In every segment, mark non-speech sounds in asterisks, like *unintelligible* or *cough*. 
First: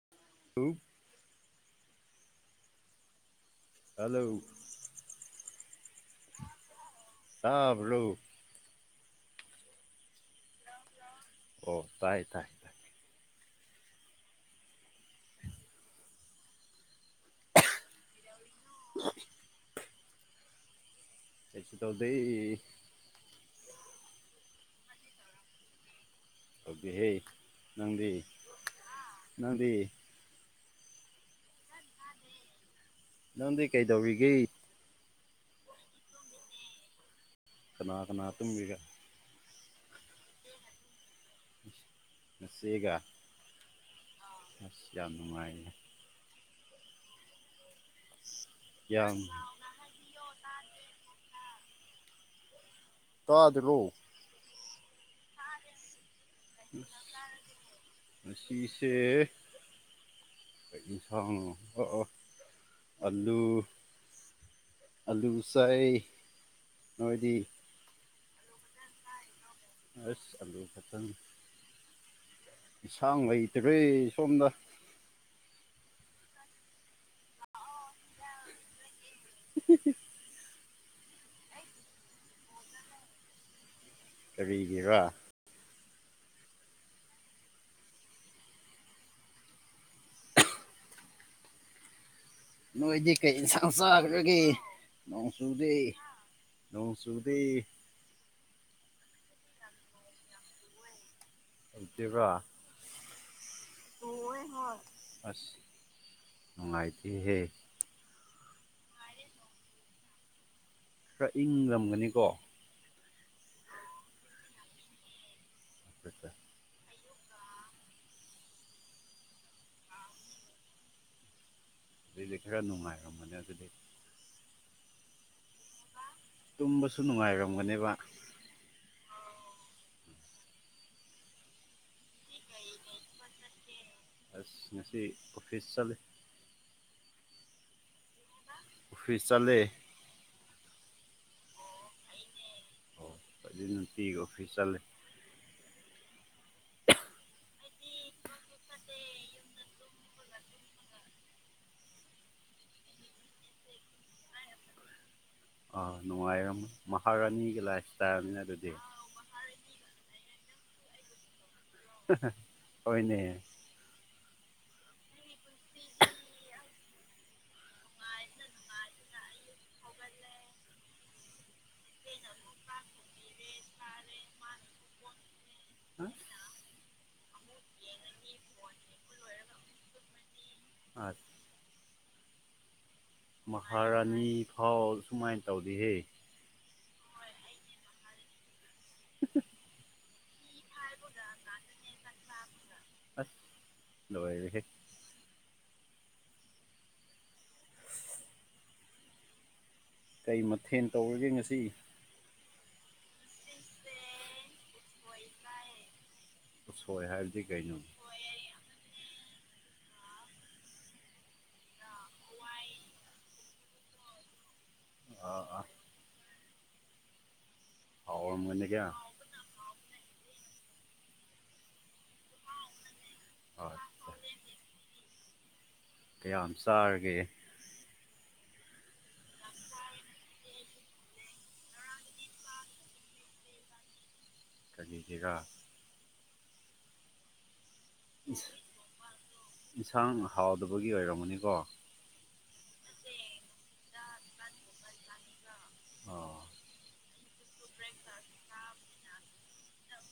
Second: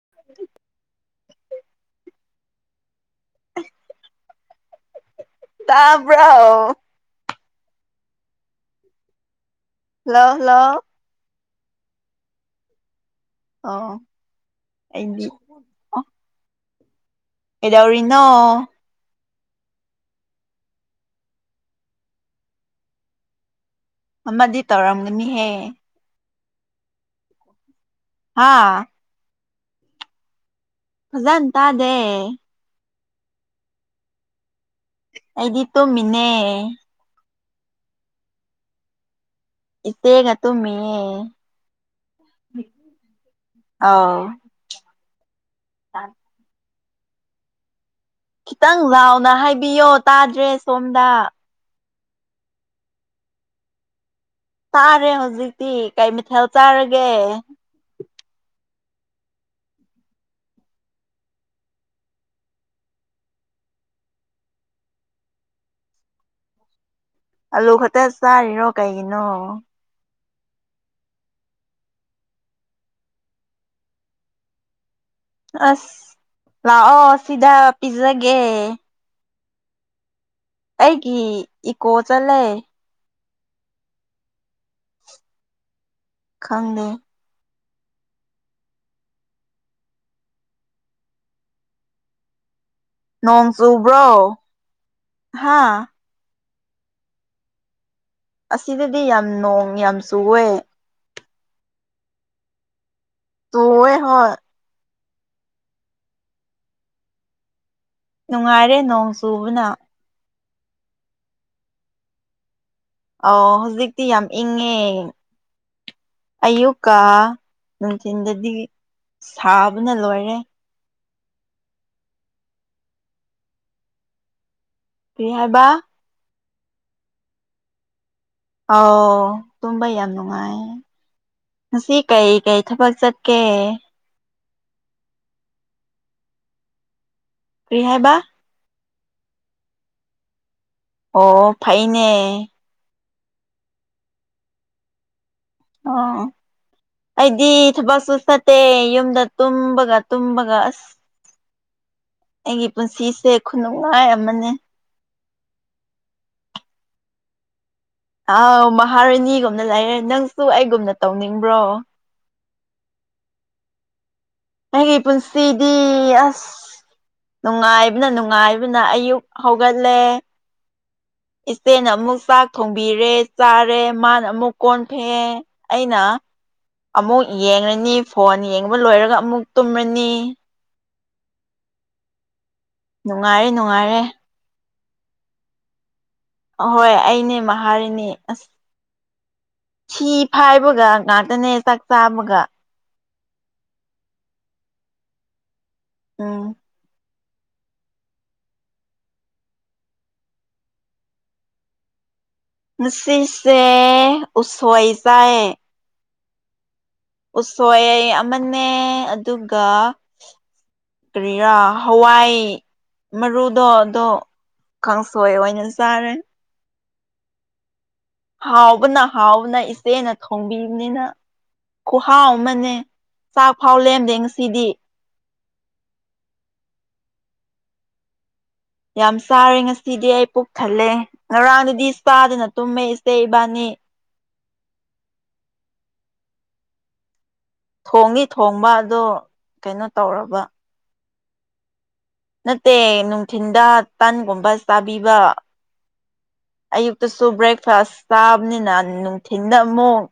*unintelligible* *unintelligible* hello ꯇꯕ꯭ꯔꯣ ꯇꯕ꯭ꯔꯣ hello hello ꯑꯣ ꯇꯥꯏ ꯇꯥꯏ ꯇꯥꯏ ꯑꯣ ꯑꯩꯗꯤ ꯀꯦꯗꯧꯔꯤꯅꯣ ꯀꯩꯁꯨ ꯇꯧꯗꯦ ꯑꯃꯗꯤ ꯇꯧꯔꯝꯒꯅꯤꯍꯦ ꯇꯧꯗꯦꯍꯦ ꯅꯪꯗꯤ ꯍꯥꯥ ꯅꯪꯗꯤ ꯐꯖꯟ ꯇꯗꯦ ꯅꯪꯗꯤ ꯀꯩꯗꯧꯔꯤꯒꯦ ꯑꯩꯗꯤ ꯇꯣꯝꯃꯤꯅꯦ ꯀꯅꯥ ꯀꯅꯥ ꯇꯨꯝꯃꯤꯔ ꯏꯆꯦꯒ ꯇꯨꯝ ꯃꯤꯌꯦ ꯅꯆꯦꯒ ꯑꯧ ꯑꯁ ꯌꯥꯝ ꯅꯨꯡꯉꯥꯏꯌꯦ ꯈꯤꯇꯪ ꯌꯥꯝ ꯂꯥꯎꯅ ꯍꯥꯏꯕꯤꯌꯣ ꯇꯥꯗ꯭ꯔꯦ ꯁꯣꯝꯗ ꯇꯥꯗꯔꯣ ꯇꯥꯔꯦ ꯍꯧꯖꯤꯛꯇꯤ ꯀꯩ ꯃꯊꯦꯜ ꯆꯥꯔꯒꯦ ꯉꯁꯤꯁꯦ ꯀꯩ ꯏꯟꯁꯥꯡꯅꯣ ꯑꯣ ꯑꯣ ꯑꯂꯨ ꯑꯂꯨ ꯆꯥꯏ ꯅꯣꯏꯗꯤ ꯑꯂꯨ ꯈꯛꯇ ꯆꯥꯔꯤꯔꯣ ꯀꯩꯒꯤꯅꯣ ꯑꯁ ꯑꯂꯨ ꯈꯇꯥꯅꯤ ꯏꯁꯥꯡ ꯂꯩꯇ꯭ꯔꯦ ꯁꯣꯝꯗ ꯑꯁ ꯂꯥꯛꯑꯣ ꯁꯤꯗ ꯄꯤꯖꯒꯦ *unintelligible* ꯑꯩꯒꯤ ꯏꯀꯣ ꯆꯠꯂꯦ ꯀꯔꯤꯒꯤꯔꯥ ꯈꯪꯗꯦ ꯅꯣꯏꯗꯤ ꯀꯩ ꯅꯣꯡ ꯌꯦꯟꯁꯥꯡ ꯆꯨꯕ꯭ꯔꯣ ꯆꯥꯈꯒꯦ ꯅꯣꯡꯆꯨꯗꯤ ꯍꯥ ꯅꯣꯡ ꯆꯨꯗꯩ ꯑꯁꯤꯗꯗꯤ ꯌꯥꯝ ꯅꯣꯡ ꯌꯥꯝꯁꯨ ꯑꯣꯏ *unintelligible* ꯇꯚꯥ ꯆꯨꯋꯦ ꯍꯣꯏ ꯑꯁ ꯅꯨꯡꯉꯥꯏꯇꯦꯍꯦ ꯅꯨꯡꯉꯥꯏꯔꯦ ꯅꯣꯡ ꯆꯨꯕꯅ ꯈꯔ ꯏꯪꯡꯂꯝꯒꯅꯤ ꯀꯣ ꯑ ꯍꯧꯖꯤꯛꯇꯤ ꯌꯥꯝ ꯏꯪꯉꯦ ꯄꯠꯇꯦ ꯑꯌꯨꯛꯀ ꯅꯨꯡꯊꯤꯟꯗꯗꯤ ꯁꯥꯕꯅ ꯂꯣꯏꯔꯦ ꯑꯗꯨꯗꯏꯗꯤ ꯈꯔ ꯅꯨꯡꯉꯥꯏꯔꯝꯕꯅꯦ ꯑꯗꯨꯗꯤ ꯀꯔꯤ ꯍꯥꯏꯕ ꯇꯨꯝꯕꯁꯨ ꯅꯨꯡꯉꯥꯏꯔꯝꯒꯅꯦꯕ ꯑꯣ ꯇꯨꯝꯕ ꯌꯥꯝ ꯅꯨꯡꯉꯥꯏ ꯀꯩ ꯀꯩ ꯊꯕꯛ ꯆꯠꯀꯦ ꯑꯁ ꯉꯁꯤ ꯑꯣꯐꯤꯁ ꯆꯠꯂꯤ ꯀꯔꯤꯍ ꯍꯥꯏꯕ ꯑꯣꯐꯤꯁ ꯆꯠꯂꯦ ꯑꯣ ꯐꯥꯏꯅꯦ ꯑꯣ ꯐꯖ ꯅꯨꯡꯇꯤꯒꯤ ꯑꯣꯐꯤꯁ ꯆꯠꯂꯦ ꯑꯣ ꯑꯩꯗꯤ ꯊꯕꯛꯁꯨ ꯐꯠꯇꯦ ꯌꯨꯝꯗ ꯇꯨꯝꯕꯒ ꯇꯨꯝꯕꯒ ꯑꯁ ꯑꯩꯒꯤ ꯄꯨꯟꯁꯤꯁꯦ ꯈꯨꯅꯨꯡꯉꯥꯏ ꯑꯃꯅꯤ ꯑꯥ ꯅꯨꯡꯉꯥꯏꯔꯝꯃ ꯃꯍꯥꯔꯥꯅꯤꯒꯤ ꯂꯥꯏ ꯑꯥꯎ ꯃꯍꯥꯔꯥꯅꯤꯒꯨꯝꯅ ꯂꯩꯔꯦ ꯅꯪꯁꯨ ꯑꯩꯒꯨꯝꯅ ꯇꯧꯅꯤꯡꯕ꯭ꯔꯣ ꯍꯣꯏꯅꯦ ꯑꯩꯒꯤ ꯄꯨꯟꯁꯤꯗꯤ ꯑꯁ ꯅꯨꯡꯉꯥꯏꯕꯅ ꯅꯨꯡꯉꯥꯏꯕꯅ ꯑꯌꯨꯛ ꯍꯧꯒꯠꯂꯦ ꯏꯆꯦꯅ ꯑꯃꯨꯛ ꯆꯥꯛ ꯊꯣꯡꯕꯤꯔꯦ ꯆꯥꯔꯦ ꯃꯥꯅ ꯑꯃꯨꯛ ꯀꯣꯟ ꯐꯩꯑꯦ ꯑꯩꯅ ꯑꯁ ꯑꯃꯨꯛ ꯌꯦꯡꯉꯅꯤ ꯐꯣꯟ ꯌꯦꯡꯕ ꯂꯣꯏꯔꯒ ꯑꯃꯨꯛ ꯇꯨꯝꯔꯅꯤ ꯑꯥ ꯅꯨꯡꯉꯥꯏꯔꯦ ꯅꯨꯡꯉꯥꯏꯔꯦ ꯃꯍꯥꯔꯥꯅꯤ ꯐꯥꯎ ꯁꯨꯃꯥꯏꯅ ꯇꯧꯔꯤꯍꯦ ꯑꯍꯣꯏ ꯑꯩꯅꯦ ꯃꯍꯥꯔꯤꯅꯤ ꯑꯁ ꯁꯤ ꯐꯥꯏꯕꯒ ꯉꯥꯛꯇꯅꯦ ꯆꯥꯛ ꯆꯥꯕꯒ ꯑꯁ ꯂꯣꯏꯔꯦ ꯎꯝ ꯀꯩ ꯃꯊꯦꯜ ꯇꯧꯔꯒꯦ ꯉꯁꯤ ꯁꯤꯁꯦ ꯎꯁꯣꯏꯖꯥꯏ ꯎꯁꯣꯏ ꯍꯥꯏ ꯎꯁꯣꯏ ꯑꯃꯅꯦ ꯑꯗꯨꯒ ꯀꯔꯤꯔꯥ ꯍꯋꯥꯏ ꯃꯔꯨꯗꯣ ꯑꯗꯣ ꯀꯥꯡꯁꯣꯏ ꯑꯥ ꯑꯥ ꯑꯣꯏꯅ ꯆꯥꯔꯦ ꯍꯥꯎꯔꯝꯒꯅꯤꯗ ꯍꯥꯎꯕꯅ ꯍꯥꯎꯕꯅ ꯏꯆꯦꯅ ꯊꯣꯡꯕꯤꯕꯅꯤꯅ ꯈꯨꯍꯥꯎ ꯑꯃꯅꯦ ꯆꯥꯛ ꯐꯥꯎ ꯑꯠꯆꯥ ꯂꯦꯝꯗꯦ ꯉꯁꯤꯗꯤ ꯀꯌꯥꯝ ꯆꯥꯔꯒꯦ ꯌꯥꯝ ꯆꯥꯔꯦ ꯉꯁꯤꯗꯤ ꯑꯩ ꯄꯨꯣꯛ ꯊꯜꯂꯦ ꯉꯔꯥꯡꯗꯗꯤ ꯆꯥꯗꯅ ꯇꯨꯝꯃꯦ ꯏꯆꯦ ꯏꯕꯥꯅꯤ ꯀꯔꯤꯁꯤꯒ ꯊꯣꯡꯉ ꯏꯁ ꯊꯣꯡꯕ ꯑꯗꯣ ꯀꯩꯅꯣ ꯇꯧꯔꯕ ꯑꯗꯨꯒꯤ ꯑꯣꯏꯔꯝꯃꯅꯤꯀꯣ ꯅꯠꯇꯦ ꯅꯨꯡꯊꯤꯟꯗ ꯇꯟꯒꯨꯝꯕ ꯆꯥꯕꯤꯕ ꯑꯣ ꯑꯌꯨꯛꯇꯁꯨ ꯕ꯭ꯔꯦꯛꯐꯥꯁ ꯆꯥꯕꯅꯤꯅ ꯅꯨꯡꯊꯤꯤꯟꯗ ꯑꯃꯨꯛ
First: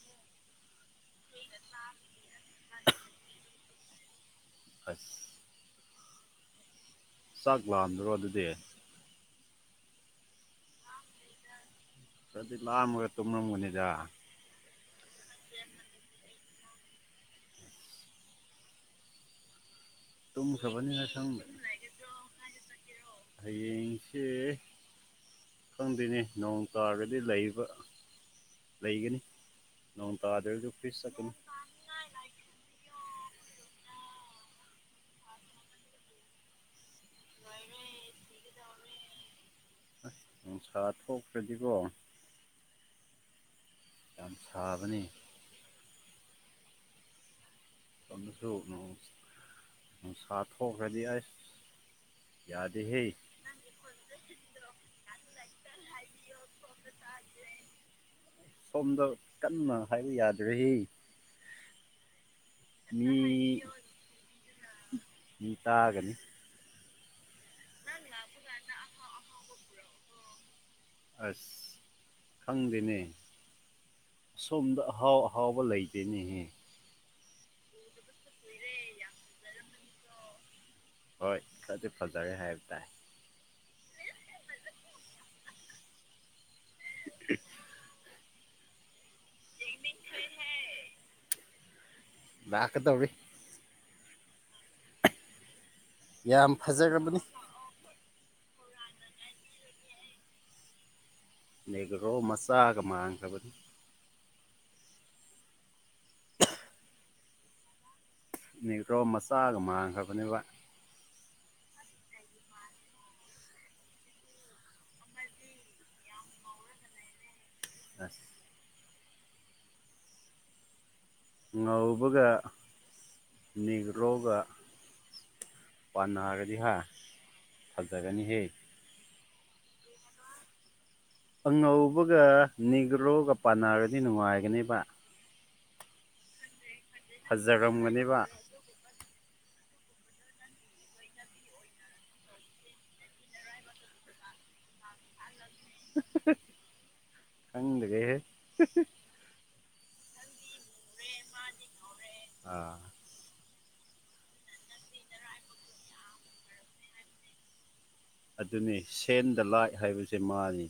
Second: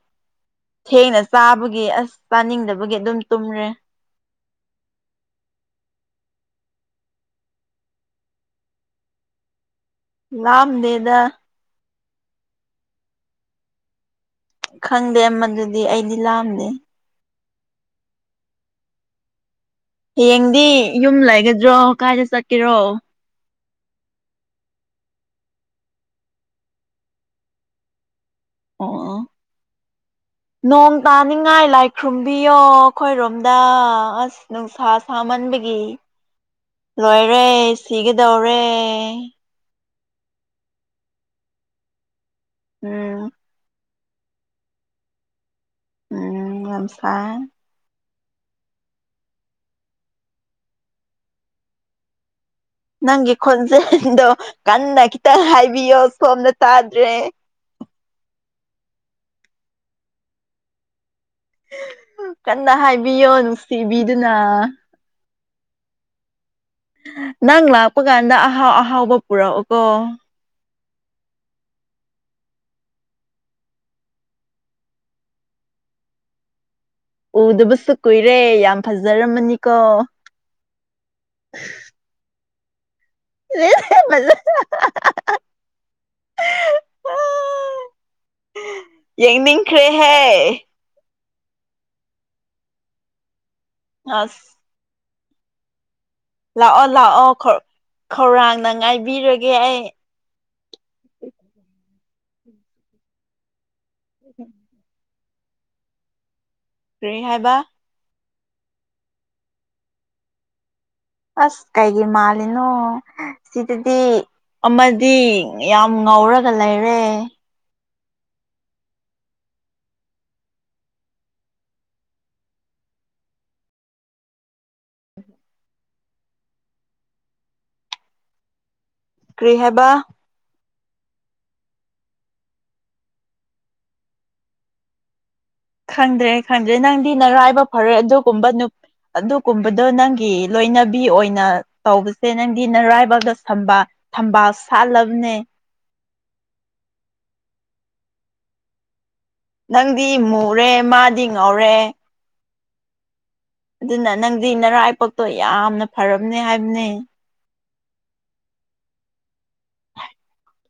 ꯊꯦꯡꯅ ꯆꯥꯕꯒꯤ ꯑꯁ ꯆꯥꯅꯤꯡꯗꯕꯒꯤ ꯑꯗꯨꯝ ꯇꯨꯝꯔꯦ ꯑꯁ ꯆꯥꯛ ꯂꯗ꯭ꯔꯣ ꯑꯗꯨꯗꯤ ꯂꯝ ꯗꯦꯗ ꯀꯗꯤ ꯂꯥꯑ ꯑꯃꯒ ꯇꯨꯝꯅꯝꯒꯅꯤꯖ ꯈꯪꯗꯦ ꯃꯗꯨꯗꯤ ꯑꯩꯗꯤ ꯂꯥꯑꯝꯅꯦ ꯍꯌꯦꯡꯗꯤ ꯇꯨꯝꯈ꯭ꯔꯕꯅꯤꯅ ꯌꯨꯝ ꯈꯪꯗꯦ ꯂꯩꯒꯗ꯭ꯔꯣ ꯀꯥꯏꯗ ꯆꯠꯀꯦꯔꯣ ꯍꯌꯦꯡꯁꯦ ꯈꯪꯗꯣꯏꯅꯤ ꯅꯣꯡ ꯇꯥꯔꯒꯗꯤ ꯂꯩꯕ ꯑꯣ ꯑꯣ ꯂꯩꯒꯅꯤ ꯅꯣꯡ ꯇꯥꯗ꯭ꯔꯁꯨ ꯄꯤꯁ ꯆꯠꯀꯅꯤ ꯂꯥꯏ ꯂꯥꯏ ꯈꯨ꯭ꯔꯨꯝꯕꯤꯌꯣ ꯑꯩꯈꯣꯏꯔꯣꯝꯗ ꯑꯁ ꯅꯨꯡꯁꯥ ꯁꯥꯃꯟꯕꯒꯤ ꯂꯣꯏꯔꯦ ꯁꯤꯒꯗꯧꯔꯦ ꯅꯨꯡꯁꯥ ꯊꯣꯛꯣꯛꯈ꯭ꯔꯗꯤꯀꯣ ꯎꯝ ꯌꯥꯝ ꯁꯥꯕꯅꯤ ꯎ ꯉꯝꯁ ꯃꯇꯝꯁꯨ ꯅꯨꯡꯁꯥ ꯊꯣꯛꯈ꯭ꯔꯗꯤ ꯑꯩ ꯌꯥ ꯅꯪꯒꯤ ꯈꯣꯟꯖꯦꯜꯗꯣ ꯀꯟꯅ ꯈꯤꯇꯪ ꯍꯥꯏꯕꯤꯌꯣ ꯁꯣꯝꯅ ꯇꯥꯗ꯭ꯔꯦ ꯁꯣꯝꯗ ꯀꯟꯅ ꯍꯥꯏꯕ ꯌꯥꯗ꯭ꯔꯍꯤ ꯀꯟꯅ ꯃꯤ ꯍꯥꯏꯕꯤꯌꯣ ꯅꯨꯡꯁꯤꯕꯤꯗꯨꯅ ꯃꯤ ꯇꯥꯒꯅꯤ ꯅꯪ ꯂꯥꯛꯄ ꯀꯥꯟꯗ ꯑꯍꯥꯎ ꯑꯍꯥꯎꯕ ꯄꯨꯔꯛꯑꯣꯀꯣ ꯑꯁ ꯈꯪꯗꯦꯅꯦ ꯁꯣꯝꯗ ꯑꯍꯥꯎ ꯑꯍꯥꯎꯕ ꯂꯩꯇꯦꯅꯦꯍꯦ ꯎꯗꯕꯁꯨ ꯀꯨꯏꯔꯦ ꯌꯥꯝ ꯐꯖꯔꯝꯃꯅꯤꯀꯣ ꯍꯣꯏ ꯈꯔꯗꯤ ꯐꯖꯔꯦ ꯍꯥꯏꯕ ꯇꯥꯏ ꯂꯩꯖ *unintelligible* ꯌꯦꯡꯅꯤꯡꯈ꯭ꯔꯦꯍꯦ ꯈ ꯇꯧ ꯑꯁ ꯌꯥꯝ ꯂꯥꯛꯑꯣ ꯐꯖꯔꯕꯅꯤ ꯂꯥꯛꯑꯣ ꯈꯧꯔꯥꯡꯅ ꯉꯥꯏꯕꯤꯔꯒꯦ ꯑꯩ ꯅꯦꯒ꯭ꯔꯣ ꯃꯆꯥꯒ ꯃꯥꯡꯈ꯭ꯔꯕꯅꯤ *unintelligible* ꯀꯩ ꯍꯥꯏꯕ ꯅꯦꯒ꯭ꯔꯣ ꯃꯆꯥꯒ ꯃꯥꯡꯈ꯭ꯔꯕꯅꯦꯕ ꯑꯁ ꯀꯩꯒꯤ ꯃꯥꯜꯂꯤꯅꯣ ꯁꯤꯗꯗꯤ ꯑꯃꯗꯤ ꯌꯥꯝ ꯉꯧꯔꯒ ꯂꯩꯔꯦ ꯑꯁ ꯉꯧꯕꯒ ꯅꯦꯒ꯭ꯔꯣꯒ ꯄꯥꯟꯅꯔꯗꯤ ꯍꯥ ꯐꯖꯒꯅꯤ ꯍꯦ ꯀ꯭ꯔꯤ ꯍꯥꯏꯕ ꯑꯉꯧꯕꯒ ꯅꯤꯒ꯭ꯔꯣꯒ ꯄꯥꯟꯅꯔꯗꯤ ꯅꯨꯡꯉꯥꯏꯒꯅꯤꯕ ꯈꯪꯗ꯭ꯔꯦ ꯈꯪꯗ꯭ꯔꯦ ꯅꯪꯗꯤ ꯅꯔꯥꯏꯕꯛ ꯐꯔꯦ ꯐꯖꯔꯝꯒꯅꯦꯕ ꯑꯗꯨꯒꯨꯝꯕ ꯅꯨ ꯑꯗꯨꯒꯨꯝꯕꯗꯣ ꯅꯪꯒꯤ ꯂꯣꯏꯅꯕꯤ ꯑꯣꯏꯅ ꯇꯧꯕꯁꯦ ꯅꯪꯗꯤ ꯅꯔꯥꯏꯕꯛꯗ ꯊꯝꯕꯥꯜ ꯊꯝꯕꯥꯜ ꯁꯥꯠꯂꯕꯅꯦ *unintelligible* ꯈꯗ꯭ꯔꯦꯍꯦ ꯅꯪꯗꯤ ꯃꯨꯔꯦ ꯃꯥꯗꯤ ꯉꯧꯔꯦ ꯑꯥ ꯑꯗꯨꯅ ꯅꯪꯗꯤ ꯅꯔꯥꯏꯕꯛꯇꯣ ꯌꯥꯝꯅ ꯐꯔꯕꯅꯦ ꯍꯥꯏꯕꯅꯦ ꯑꯗꯨꯅꯦ ꯁꯦꯟꯗ ꯂꯥꯏ ꯍꯥꯏꯕꯁꯦ ꯃꯥꯅꯤ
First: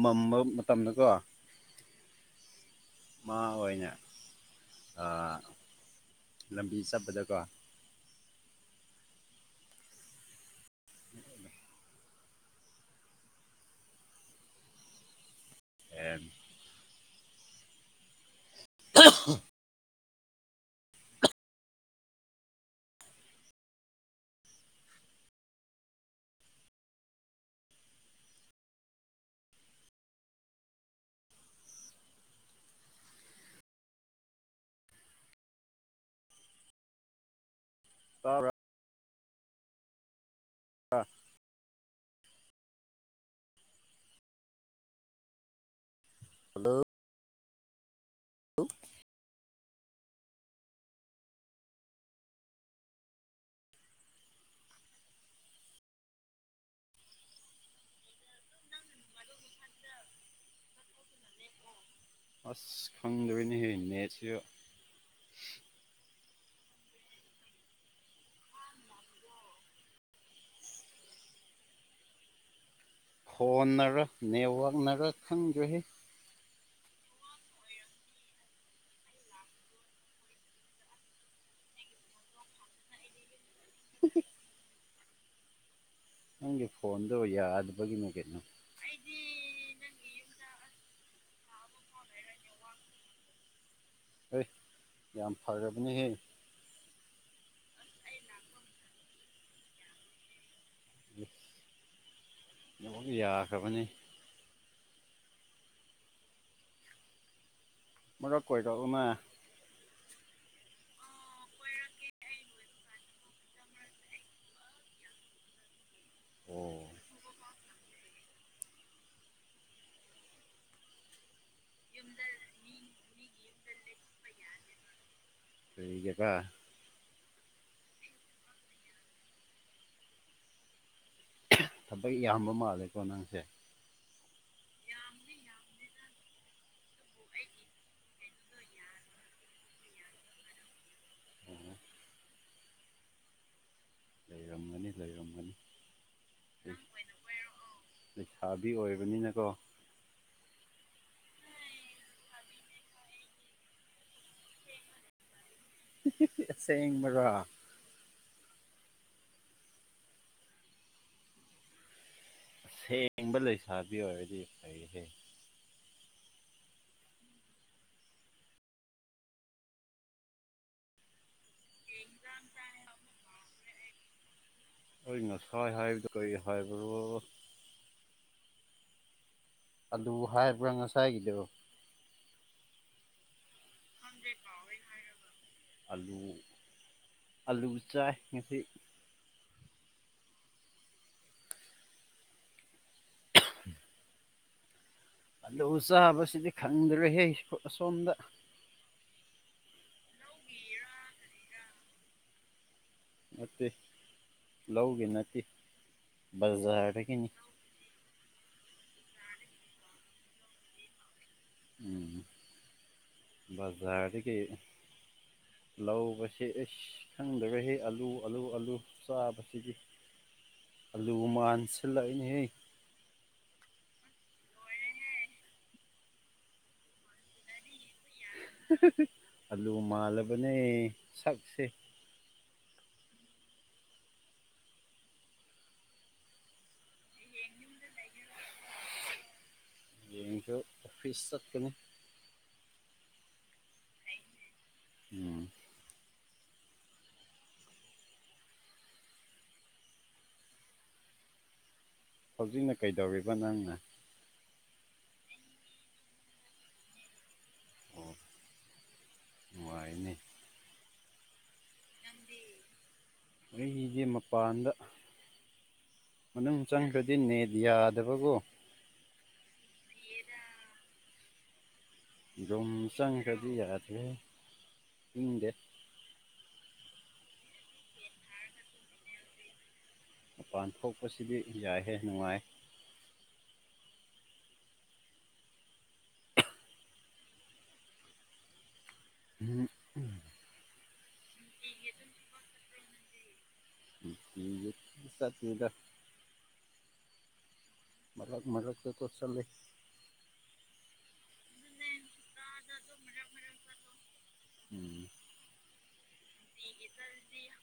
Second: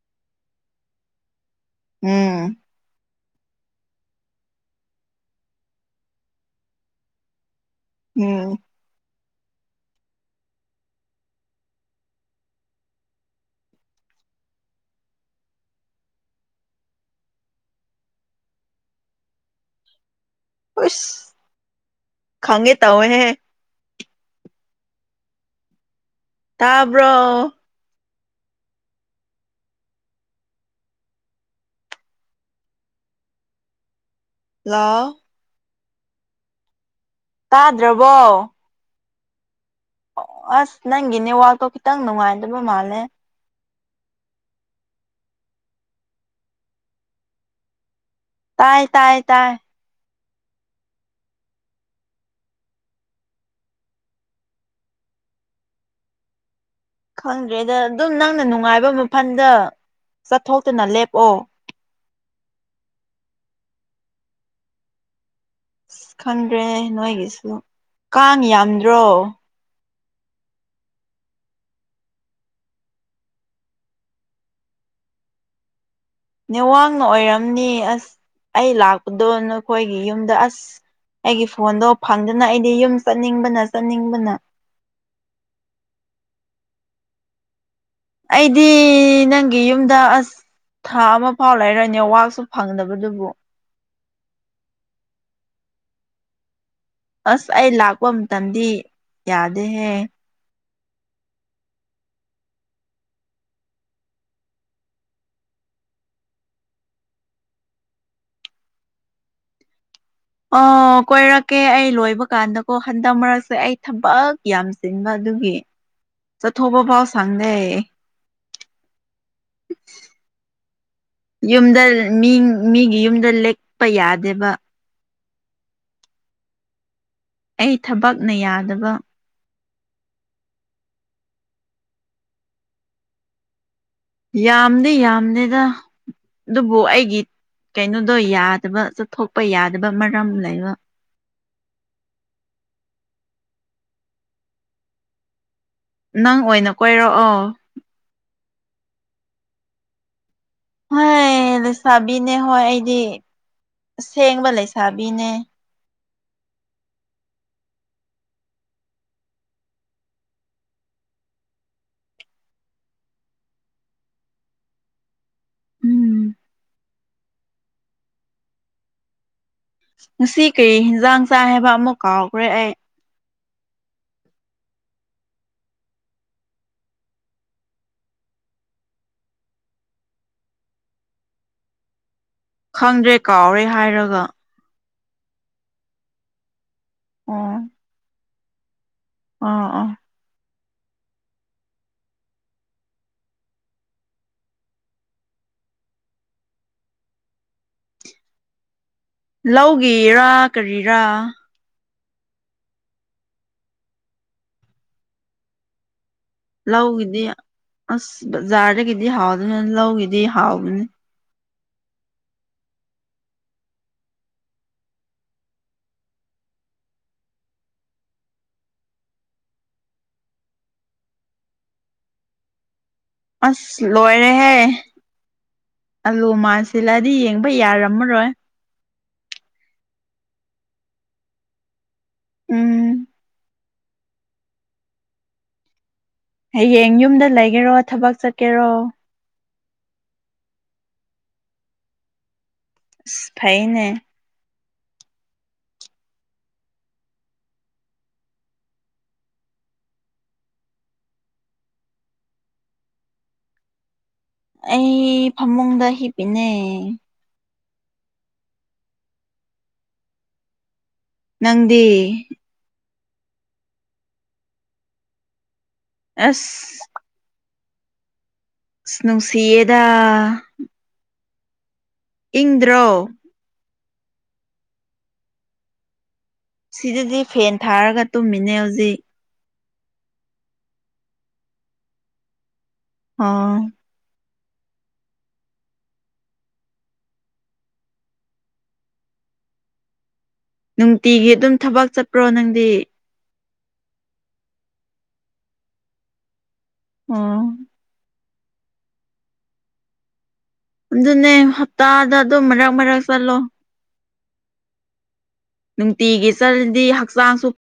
ꯃꯝꯕ ꯃꯇꯝꯗꯀꯣ ꯎꯝ ꯃꯥ ꯑꯣꯏꯅ ꯑ ꯂꯝꯕꯤ ꯆꯠꯄꯗꯀꯣ ꯎꯝ *unintelligible* ꯑꯦꯝ *unintelligible* ꯑꯨꯏꯁ ꯈꯪꯒꯦ ꯇꯧꯋꯦꯍꯦ ꯇꯥꯕ꯭ꯔꯣ ꯂꯣ ꯇꯥꯗ꯭ꯔꯕꯣ ꯇꯥꯕ꯭ꯔꯥ ꯑꯣ ꯑꯁ ꯅꯪꯒꯤ ꯅꯦꯋꯥꯛꯇꯣ ꯈꯤꯇꯪ ꯅꯨꯡꯉꯥꯏꯗꯕ ꯃꯥꯜꯂꯦ ꯍꯜꯂꯣ ꯇꯥꯏ ꯇꯥꯏ ꯇꯥꯏ ꯈꯪꯗ꯭ꯔꯦꯗ ꯑꯗꯨꯝ ꯅꯪꯅ ꯅꯨꯡꯉꯥꯏꯕ ꯃꯐꯝꯗ ꯆꯠꯊꯣꯛꯇꯨꯅ ꯂꯦꯞꯑꯣ ꯑꯁ ꯈꯪꯗ꯭ꯔꯦꯅꯦꯍꯦ ꯅꯦꯠꯁꯨ ꯑꯁ ꯈꯪꯗ꯭ꯔꯦ ꯅꯣꯏꯒꯤꯁꯨ ꯀꯥꯡ ꯌꯥꯝꯗ꯭ꯔꯣ ꯐꯣꯟꯅꯔ ꯅꯦꯠꯋꯥꯛꯅꯔ ꯈꯪꯗ꯭ꯔꯦꯍꯦ ꯅꯦꯋꯥꯡꯅ ꯑꯣꯏꯔꯝꯅꯤ ꯑꯁ ꯑꯩ ꯂꯥꯛꯄꯗꯣ ꯅꯈꯣꯏꯒꯤ ꯌꯨꯝꯗ ꯑꯁ ꯑꯩꯒꯤ ꯐꯣꯟꯗꯣ ꯐꯪꯗꯅ ꯑꯩꯗꯤ ꯌꯨꯝ ꯆꯠꯅꯤꯡꯕꯅ ꯆꯠꯅꯤꯡꯕꯅ ꯅꯪꯒꯤ ꯐꯣꯟꯗꯣ ꯌꯥꯗꯕꯒꯤꯅꯦ ꯀꯩꯅꯣ ꯑꯩꯗꯤ ꯗꯤ ꯅꯪꯒꯤ ꯌꯨꯝꯗ ꯑꯁ ꯊꯥ ꯑꯃ ꯐꯥꯎ ꯂꯩꯔꯣꯏ ꯅꯦꯠꯋꯥꯛꯁꯨ ꯐꯪꯗꯕꯗꯨꯕꯨ ꯑꯩ ꯌꯥꯝ ꯐꯔꯕꯅꯦꯍꯦ ꯑꯁ ꯑꯩ ꯂꯥꯛꯄ ꯃꯇꯝꯗꯤ ꯌꯥꯗꯦꯍꯦ *unintelligible* *inaudible* ꯌꯥꯈ꯭ꯔꯕꯅꯦ ꯑꯃꯨꯔꯛ ꯀꯣꯏꯔꯛ ꯎꯅ ꯑꯣ ꯀꯣꯏꯔꯛꯀꯦ ꯑꯩ ꯂꯣꯏꯕ ꯀꯥꯟꯗ ꯑꯣ ꯍꯟꯗꯛ ꯃꯔꯛꯁꯦ ꯑꯩ ꯊꯕꯛ ꯌꯥꯝ ꯆꯤꯟꯕ ꯑꯗꯨꯒꯤ ꯑꯣ ꯆꯠꯊꯣꯛꯕ ꯐꯥꯎ ꯐꯪꯗꯦ ꯌꯨꯝꯗ ꯃꯤ ꯃꯤꯒꯤ ꯌꯨꯝꯗ ꯂꯦꯛꯄ ꯌꯥꯗꯦꯕ ꯀꯩꯑꯕ ꯑꯩ ꯊꯕꯛꯅ ꯌꯥꯗꯕ ꯊꯕꯛ ꯌꯥꯝꯕ ꯃꯥꯜꯂꯦꯀꯣ ꯅꯪꯁꯦ ꯌꯥꯝꯗꯤ ꯌꯥꯝꯗꯦꯗ ꯑꯗꯨꯕꯨ ꯑꯩꯒꯤ ꯀꯩꯅꯣ ꯑꯗꯣ ꯌꯥꯗꯕ ꯆꯠꯊꯣꯛꯄ ꯌꯥꯗꯕ ꯃꯔꯝ ꯂꯩꯕ ꯎꯝ ꯂꯩꯔꯝꯒꯅꯤ ꯂꯩꯔꯝꯒꯅꯤ ꯅꯪ ꯑꯣꯏꯅ ꯀꯣꯏꯔꯛꯑꯣ ꯂꯩꯁꯥꯕꯤ ꯑꯣꯏꯕꯅꯤꯅꯀꯣ ꯍꯣꯏ ꯂꯩꯁꯥꯕꯤꯅꯦ ꯍꯣꯏ ꯑꯩꯗꯤ ꯑꯁꯦꯡꯕ ꯂꯩꯁꯥꯕꯤꯅꯦ ꯑꯁꯦꯡ ꯕꯔꯥ ꯑꯁꯦꯡꯕ ꯂꯩꯁꯥꯕꯤ ꯑꯣꯏꯔꯗꯤ ꯐꯩꯍꯦ ꯎꯝ ꯉꯁꯤ ꯀꯔꯤ ꯍꯦꯟꯖꯥꯡ ꯆꯥꯏ ꯍꯥꯏꯕ ꯑꯃꯨꯛ ꯀꯥꯎꯒ꯭ꯔꯦ ꯑꯩ ꯑꯩ ꯉꯁꯥꯏ ꯍꯥꯏꯕꯗꯨ ꯀꯔꯤ ꯍꯥꯏꯕꯔꯣ ꯑꯜꯂꯨ ꯍꯥꯏꯕ꯭ꯔꯥ ꯉꯁꯥꯏꯒꯤꯗꯨ ꯈꯪꯗ꯭ꯔꯦ ꯀꯥꯎꯔꯦ ꯍꯥꯏꯔꯒ ꯑꯂꯨ ꯑꯣ ꯑꯂꯨ ꯆꯥꯏ ꯉꯥꯁꯤ ꯑꯥ ꯑꯥ *unintelligible* ꯑꯗꯨ ꯆꯥꯕꯁꯤꯗꯤ ꯈꯪꯗ꯭ꯔꯍꯦ ꯑꯁꯣꯝꯗ ꯂꯧꯒꯤꯔꯥ ꯀꯔꯤꯔꯥ ꯅꯠꯇꯦ ꯂꯧꯒꯤ ꯅꯠꯇꯦ ꯂꯧꯒꯤꯗꯤ ꯕꯖꯥꯔꯗꯒꯤꯅꯤ ꯑꯁ ꯕꯖꯥꯔꯗꯒꯤꯗꯤ ꯍꯥꯎꯗꯅ ꯂꯧꯒꯤꯗꯤ ꯍꯥꯎꯕꯅꯤ ꯎꯝ ꯕꯖꯔꯗꯒꯤ ꯍꯂꯣ ꯑꯁꯤ ꯑꯩꯁ ꯈꯪꯗꯔꯦꯍꯦ ꯑꯜꯂꯨ ꯑꯜꯂꯨ ꯑꯜꯂꯨ ꯆꯥꯕꯁꯤꯗꯤ ꯑꯜꯂꯨ ꯃꯥꯟꯁꯤꯜꯂꯛꯏꯅꯦꯍꯦ ꯑꯁ ꯂꯣꯏꯔꯦꯍꯦ ꯑꯂꯨ ꯃꯥꯥꯟꯁꯤꯜꯑꯗꯤ ꯌꯦꯡꯕ ꯌꯥꯔꯣꯏ ꯑꯃꯔꯣꯏ ꯑꯂꯨ ꯃꯥꯜꯂꯕꯅꯦ ꯁꯛꯁꯦ ꯎꯝ ꯍꯌꯦꯡ ꯌꯨꯝꯗ ꯂꯩꯒꯦꯔꯣ ꯊꯕꯛ ꯆꯠꯀꯦꯔꯣ ꯌꯦꯡꯖꯨ ꯑꯣꯐꯤꯁ ꯆꯠꯀꯅꯤ ꯐꯥꯏꯅꯦ ꯎꯝ ꯍꯧꯖꯤꯛꯅ ꯀꯩꯗꯧꯔꯤꯕ ꯅꯪꯅ ꯑꯩ ꯐꯃꯨꯡꯗ ꯍꯤꯞꯄꯤꯅꯦ ꯑꯣ ꯅꯨꯡꯉꯥꯏꯅꯦ ꯅꯪꯗꯤ ꯑꯩꯒꯤꯗꯤ ꯃꯄꯥꯟꯗ ꯃꯅꯨꯡ ꯑꯁ ꯆꯪꯈ꯭ꯔꯗꯤ ꯅꯦꯠ ꯌꯥꯗꯕꯒꯣ ꯏꯁ ꯅꯨꯡꯁꯤꯌꯦꯗ ꯔꯨꯝ ꯏꯪꯗ꯭ꯔꯣ ꯆꯪꯒ꯭ꯔꯗꯤ ꯌꯥꯗꯦ ꯏꯪꯗꯦ ꯁꯤꯗꯗꯤ ꯐꯦꯟ ꯊꯥꯔꯒ ꯇꯨꯝꯃꯤꯅꯦ ꯍꯧꯖꯤꯛ ꯃꯄꯥꯟ ꯊꯣꯛꯄꯁꯤꯗꯤ ꯌꯥꯏꯍꯦ ꯅꯨꯡꯉꯥꯏ ꯑꯥ ꯎꯝ ꯎꯝ ꯅꯨꯡꯇꯤꯒꯤ ꯑꯗꯨꯝ ꯊꯕꯛ ꯆꯠꯄ꯭ꯔꯣ ꯅꯪꯗꯤ ꯅꯨꯡꯇꯤꯒꯤ ꯆꯠꯇꯦꯗ ꯑꯣ ꯃꯔꯛ ꯃꯔꯛ ꯇ ꯀꯣ ꯆꯠꯂꯦ ꯑꯗꯨꯅꯦ ꯍꯞꯇꯥꯗ ꯑꯗꯨꯝ ꯃꯔꯛ ꯃꯔꯛ ꯆꯠꯂꯣ ꯎꯝ ꯅꯨꯡꯇꯤꯒꯤ ꯆꯠꯂꯗꯤ ꯍꯛꯆꯥꯡꯁꯨ